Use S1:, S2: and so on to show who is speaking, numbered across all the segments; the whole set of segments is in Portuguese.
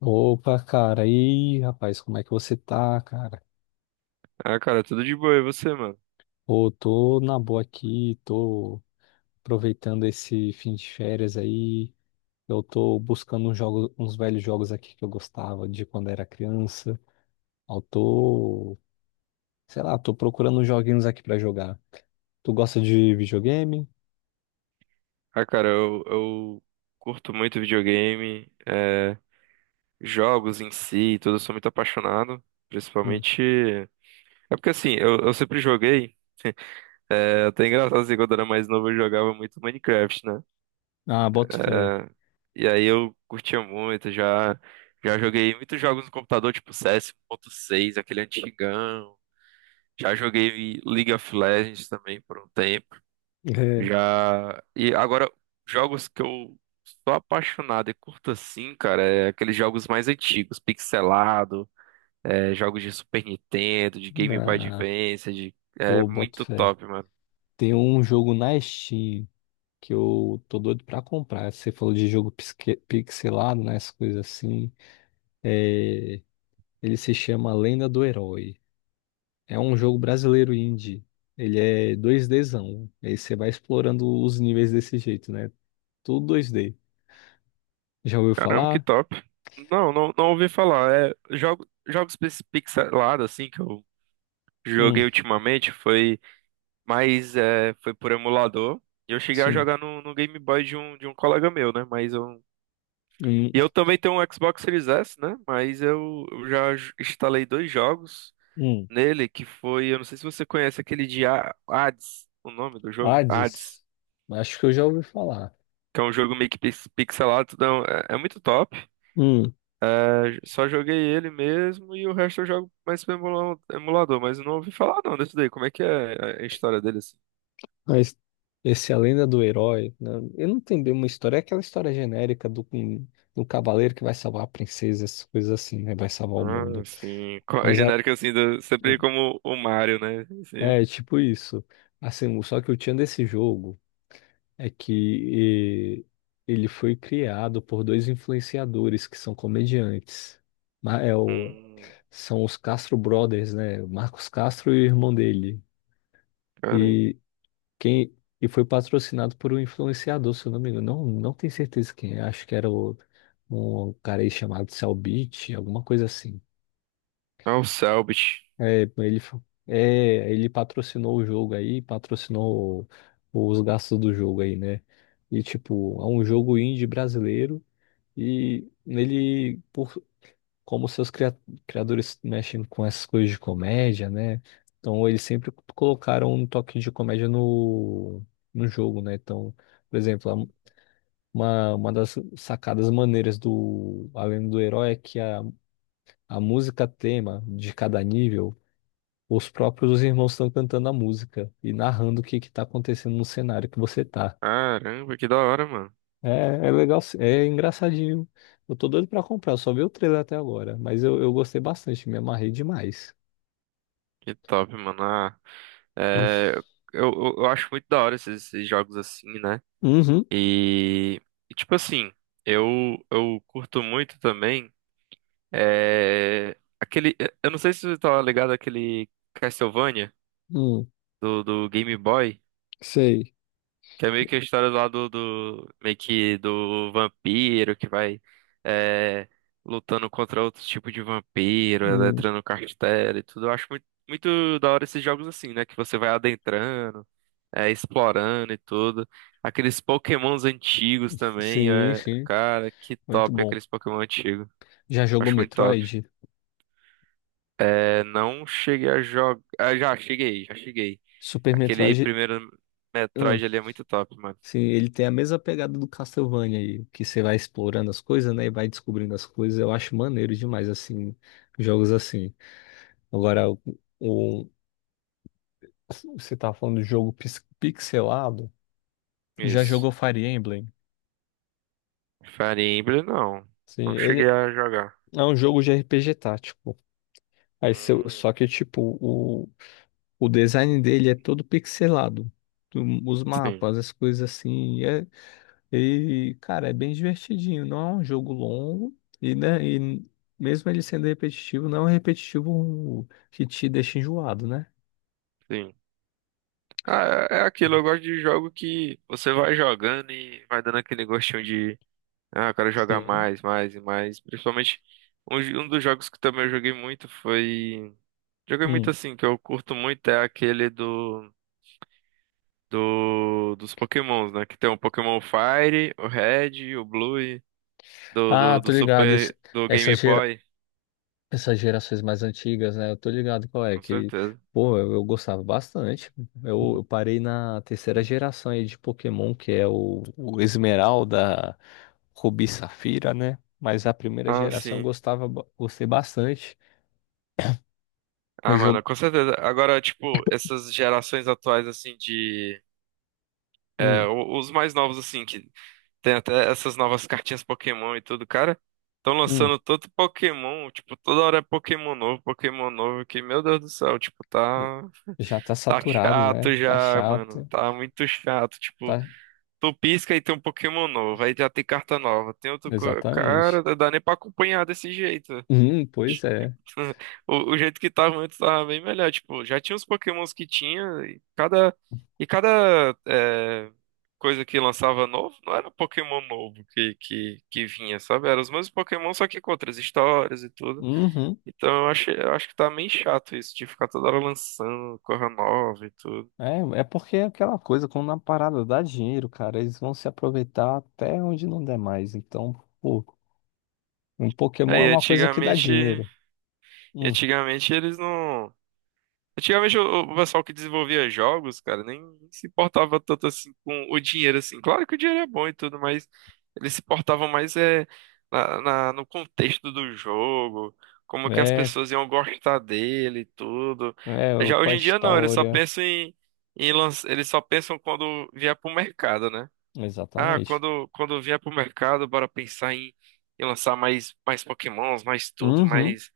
S1: Opa, cara, e aí, rapaz, como é que você tá, cara?
S2: Ah, cara, tudo de boa, e você, mano?
S1: Pô, tô na boa aqui, tô aproveitando esse fim de férias aí. Eu tô buscando uns velhos jogos aqui que eu gostava de quando era criança. Eu tô, sei lá, tô procurando uns joguinhos aqui pra jogar. Tu gosta de videogame?
S2: Ah, cara, eu curto muito videogame, jogos em si, e tudo, eu sou muito apaixonado,
S1: Hum.
S2: principalmente... É porque, assim, eu sempre joguei, até engraçado, assim, quando eu era mais novo eu jogava muito Minecraft, né?
S1: Ah, boto fé.
S2: É, e aí eu curtia muito, já joguei muitos jogos no computador, tipo CS 1.6, aquele antigão, já joguei League of Legends também por um tempo. Já. E agora, jogos que eu sou apaixonado e curto assim, cara, é aqueles jogos mais antigos, pixelado, jogos de Super Nintendo, de
S1: É.
S2: Game Boy
S1: Ah,
S2: Advance, de... é
S1: pô, boto
S2: muito
S1: fé.
S2: top, mano.
S1: Tem um jogo na Steam que eu tô doido pra comprar. Você falou de jogo pixelado, né? Essas coisas assim. É, ele se chama Lenda do Herói. É um jogo
S2: Hum,
S1: brasileiro indie. Ele é 2Dzão. Aí você vai explorando os níveis desse jeito, né? Tudo 2D. Já ouviu
S2: Caramba, que
S1: falar?
S2: top. Não, não, não ouvi falar. É, jogos pixelados, assim, que eu joguei
S1: Hum,
S2: ultimamente foi mais, foi por emulador. E eu cheguei a
S1: sim.
S2: jogar no, no Game Boy de um colega meu, né? Mas eu e
S1: Hum,
S2: eu também tenho um Xbox Series S, né? Mas eu já instalei dois jogos
S1: hum.
S2: nele, que foi, eu não sei se você conhece aquele de Hades, o nome do jogo, Hades,
S1: Hades? Acho que eu já ouvi falar.
S2: que é um jogo meio que pixelado, tudo é, um- é- é muito top.
S1: Hum.
S2: É, só joguei ele mesmo e o resto eu jogo mais pelo emulador, mas eu não ouvi falar não desse daí. Como é que é a história dele assim?
S1: Mas esse A Lenda do Herói, né? Ele não tem bem uma história, é aquela história genérica do cavaleiro que vai salvar a princesa, essas coisas assim, né? Vai salvar o
S2: Ah,
S1: mundo.
S2: sim.
S1: Mas
S2: Genérico assim, sempre como o Mario, né? Sim.
S1: é tipo isso. Assim, só que o tchan desse jogo é que ele foi criado por dois influenciadores que são comediantes. Ma- é o-
S2: Hum,
S1: São os Castro Brothers, né? Marcos Castro e o irmão dele.
S2: caramba.
S1: Quem, e foi patrocinado por um influenciador, se eu não me engano. Não, não tenho certeza quem é. Acho que era um cara aí chamado Cellbit, alguma coisa assim.
S2: Ah, o Selbit.
S1: É, ele, patrocinou o jogo aí, patrocinou os gastos do jogo aí, né? E tipo, é um jogo indie brasileiro e ele, por como seus criadores mexem com essas coisas de comédia, né? Então eles sempre colocaram um toque de comédia no jogo, né? Então, por exemplo, uma das sacadas maneiras do Além do Herói é que a música tema de cada nível, os próprios irmãos estão cantando a música e narrando o que que tá acontecendo no cenário que você tá.
S2: Caramba, que da hora, mano.
S1: É legal, é engraçadinho. Eu tô doido pra comprar, eu só vi o trailer até agora, mas eu gostei bastante, me amarrei demais.
S2: Que top, mano. Ah, é, eu acho muito da hora esses jogos assim, né?
S1: Uhum.
S2: E, e, tipo assim, eu, eu curto muito também. É, aquele. Eu não sei se você tá ligado àquele Castlevania
S1: Hum,
S2: do, do Game Boy,
S1: sei.
S2: que é meio que a história lá do, do meio que do vampiro que vai é, lutando contra outro tipo de vampiro,
S1: Hum,
S2: entrando no castelo e tudo. Eu acho muito da hora esses jogos assim, né? Que você vai adentrando, explorando e tudo. Aqueles Pokémons antigos também,
S1: sim,
S2: é,
S1: sim.
S2: cara, que
S1: Muito
S2: top
S1: bom.
S2: aqueles Pokémon antigos.
S1: Já jogou
S2: Acho muito top.
S1: Metroid?
S2: É, não cheguei a jogar. Ah, já cheguei.
S1: Super
S2: Aquele
S1: Metroid.
S2: primeiro
S1: hum,
S2: Metroid ali é muito top, mano.
S1: sim, ele tem a mesma pegada do Castlevania aí, que você vai explorando as coisas, né? E vai descobrindo as coisas. Eu acho maneiro demais, assim, jogos assim. Agora, o- você tá falando do jogo pixelado. Já
S2: Isso.
S1: jogou Fire Emblem?
S2: Fire Emblem, não.
S1: Sim,
S2: Não cheguei
S1: ele
S2: a jogar.
S1: é um jogo de RPG tático. Aí,
S2: Hum,
S1: só que, tipo, o design dele é todo pixelado. Tu- Os
S2: sim,
S1: mapas, as coisas assim. E, cara, é bem divertidinho. Não é um jogo longo. E, né, e mesmo ele sendo repetitivo, não é um repetitivo que te deixa enjoado, né?
S2: sim. Ah, é é aquilo, eu gosto de jogo que você vai jogando e vai dando aquele gostinho de ah, eu quero jogar
S1: Sim.
S2: mais e mais. Principalmente, um dos jogos que também eu joguei muito foi. Joguei muito
S1: Hum.
S2: assim, que eu curto muito, é aquele do, dos Pokémons, né? Que tem o Pokémon Fire, o Red, o Blue, e do,
S1: Ah,
S2: do
S1: tô ligado.
S2: Super, do
S1: Essa,
S2: Game
S1: gera-
S2: Boy,
S1: Essas gerações mais antigas, né? Eu tô ligado qual é,
S2: com
S1: que,
S2: certeza.
S1: pô, eu gostava bastante. Eu parei na terceira geração aí de Pokémon, que é o Esmeralda, Rubi e Safira, né? Mas a primeira
S2: Ah,
S1: geração eu
S2: sim.
S1: gostava, gostei bastante. O
S2: Ah,
S1: jogo,
S2: mano, com certeza. Agora, tipo, essas gerações atuais, assim, de. É,
S1: hum,
S2: os mais novos, assim, que tem até essas novas cartinhas Pokémon e tudo, cara. Estão
S1: hum,
S2: lançando todo Pokémon, tipo, toda hora é Pokémon novo, que, meu Deus do céu,
S1: já tá
S2: tá
S1: saturado, né?
S2: chato
S1: Tá
S2: já, mano,
S1: chato,
S2: tá muito chato, tipo,
S1: tá,
S2: tu pisca e tem um Pokémon novo, aí já tem carta nova, tem outro, cara,
S1: exatamente.
S2: não dá nem pra acompanhar desse jeito.
S1: Pois é.
S2: Tipo, o jeito que tava antes tava bem melhor. Tipo, já tinha os Pokémons que tinha, e cada, e cada é, coisa que lançava novo, não era Pokémon novo que vinha, sabe? Era os mesmos Pokémon, só que com outras histórias e tudo.
S1: Uhum.
S2: Então eu acho que tá meio chato isso, de ficar toda hora lançando coisa nova e tudo.
S1: É, é porque é aquela coisa, quando a parada dá dinheiro, cara, eles vão se aproveitar até onde não der mais. Então, pô, um Pokémon é
S2: Aí,
S1: uma coisa que dá
S2: antigamente,
S1: dinheiro.
S2: e
S1: Hum,
S2: antigamente eles não. Antigamente o pessoal que desenvolvia jogos, cara, nem se importava tanto assim com o dinheiro, assim. Claro que o dinheiro é bom e tudo, mas eles se portavam mais na, no contexto do jogo, como que as
S1: é,
S2: pessoas iam gostar dele e tudo.
S1: é,
S2: Já
S1: com a
S2: hoje em dia não,
S1: história.
S2: eles só pensam quando vier pro mercado, né? Ah,
S1: Exatamente.
S2: quando vier pro mercado, bora pensar em, em lançar mais Pokémons, mais tudo,
S1: Uhum,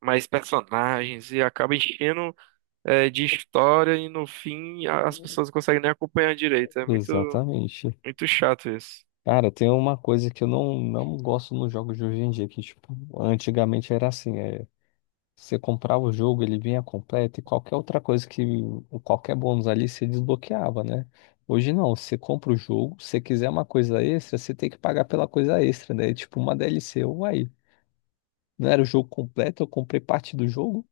S2: mais personagens, e acaba enchendo de história e no fim as pessoas não conseguem nem acompanhar direito. É
S1: exatamente.
S2: muito chato isso.
S1: Cara, tem uma coisa que eu não, não gosto nos jogos de hoje em dia, que, tipo, antigamente era assim. É, você comprava o jogo, ele vinha completo e qualquer outra coisa ou qualquer bônus ali você desbloqueava, né? Hoje não, você compra o jogo, se você quiser uma coisa extra, você tem que pagar pela coisa extra, né? É tipo uma DLC, uai, não era o jogo completo, eu comprei parte do jogo?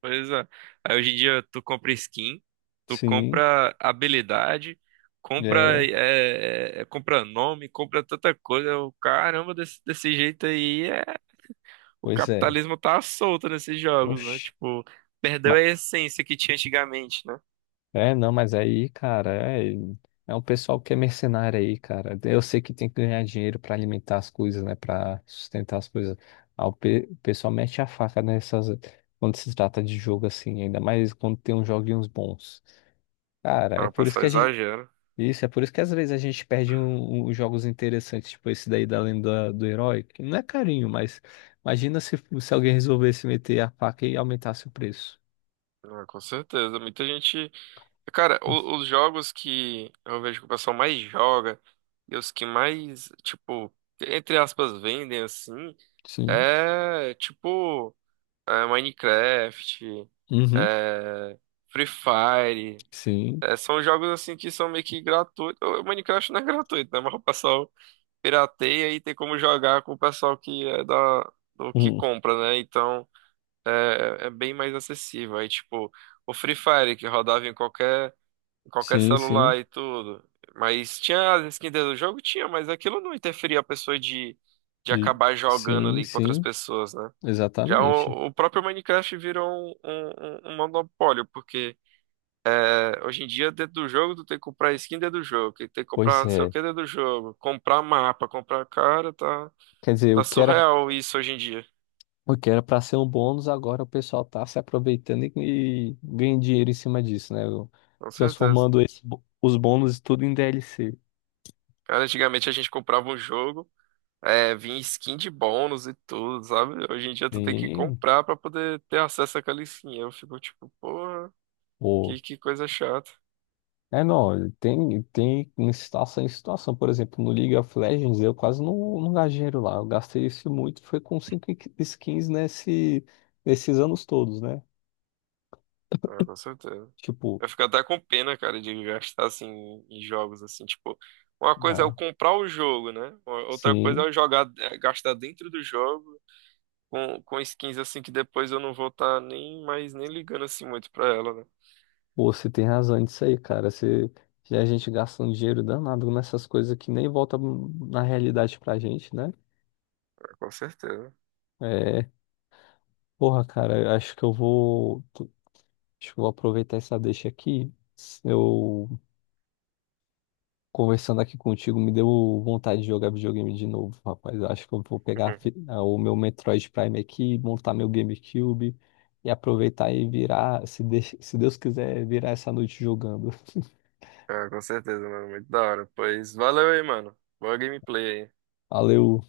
S2: Pois é. Aí hoje em dia tu compra skin, tu
S1: Sim,
S2: compra habilidade, compra,
S1: é,
S2: compra nome, compra tanta coisa. Eu, caramba, desse jeito aí é, o
S1: pois é,
S2: capitalismo tá solto nesses jogos, né?
S1: oxe.
S2: Tipo, perdeu a essência que tinha antigamente, né?
S1: É, não, mas aí, cara, é um pessoal que é mercenário aí, cara. Eu sei que tem que ganhar dinheiro pra alimentar as coisas, né, pra sustentar as coisas. Ah, o pessoal mete a faca nessas quando se trata de jogo assim, ainda mais quando tem uns joguinhos bons. Cara, é
S2: Ah, o
S1: por isso
S2: pessoal
S1: que a gente
S2: exagera.
S1: isso, é por isso que às vezes a gente perde uns jogos interessantes, tipo esse daí da Lenda do Herói, que não é carinho, mas imagina se alguém resolvesse meter a faca e aumentasse o preço.
S2: Ah, com certeza. Muita gente. Cara, os jogos que eu vejo que o pessoal mais joga e os que mais, tipo, entre aspas, vendem assim,
S1: Sim.
S2: é tipo Minecraft,
S1: Uhum.
S2: é, Free Fire.
S1: Sim.
S2: É, são jogos assim que são meio que gratuitos. O Minecraft não é gratuito, né? Mas o pessoal pirateia e tem como jogar com o pessoal que é da, do que compra, né? Então é, é bem mais acessível. Aí, tipo, o Free Fire que rodava em qualquer. Qualquer
S1: Sim,
S2: celular
S1: sim.
S2: e tudo. Mas tinha as skins do jogo? Tinha, mas aquilo não interferia a pessoa de
S1: De-
S2: acabar jogando
S1: Sim,
S2: ali com outras
S1: sim,
S2: pessoas, né? Já
S1: exatamente.
S2: o próprio Minecraft virou um, um monopólio, porque é, hoje em dia, dentro do jogo, tu tem que comprar skin dentro do jogo, que tem que comprar
S1: Pois
S2: não sei o
S1: é.
S2: que dentro do jogo, comprar mapa, comprar cara,
S1: Quer dizer,
S2: tá surreal isso hoje em dia,
S1: o que era para ser um bônus, agora o pessoal tá se aproveitando e ganha dinheiro em cima disso, né?
S2: com certeza.
S1: Transformando esse os bônus tudo em DLC.
S2: Cara, antigamente a gente comprava um jogo. É, vinha skin de bônus e tudo, sabe? Hoje em dia tu tem que
S1: Sim,
S2: comprar pra poder ter acesso àquela skin. Eu fico tipo, porra,
S1: pô.
S2: que coisa chata.
S1: É, não, tem em situação em situação. Por exemplo, no League of Legends, eu quase não, não gastei dinheiro lá. Eu gastei isso muito, foi com cinco skins nesses anos todos, né?
S2: Ah, com certeza.
S1: Tipo,
S2: Eu fico até com pena, cara, de gastar assim em jogos assim, tipo, uma coisa é eu
S1: ah,
S2: comprar o jogo, né? Outra coisa é
S1: sim.
S2: eu jogar, gastar dentro do jogo com skins assim que depois eu não vou estar nem mais nem ligando assim muito pra ela, né?
S1: Pô, você tem razão nisso aí, cara. Já a gente gasta um dinheiro danado nessas coisas que nem volta na realidade pra gente, né?
S2: Ah, com certeza.
S1: É, porra, cara, acho que eu vou aproveitar essa deixa aqui. Eu conversando aqui contigo me deu vontade de jogar videogame de novo, rapaz. Eu acho que eu vou pegar o meu Metroid Prime aqui, montar meu GameCube e aproveitar e virar, se Deus quiser, virar essa noite jogando.
S2: Ah, com certeza, mano. Muito da hora. Pois valeu aí, mano. Boa gameplay aí.
S1: Valeu.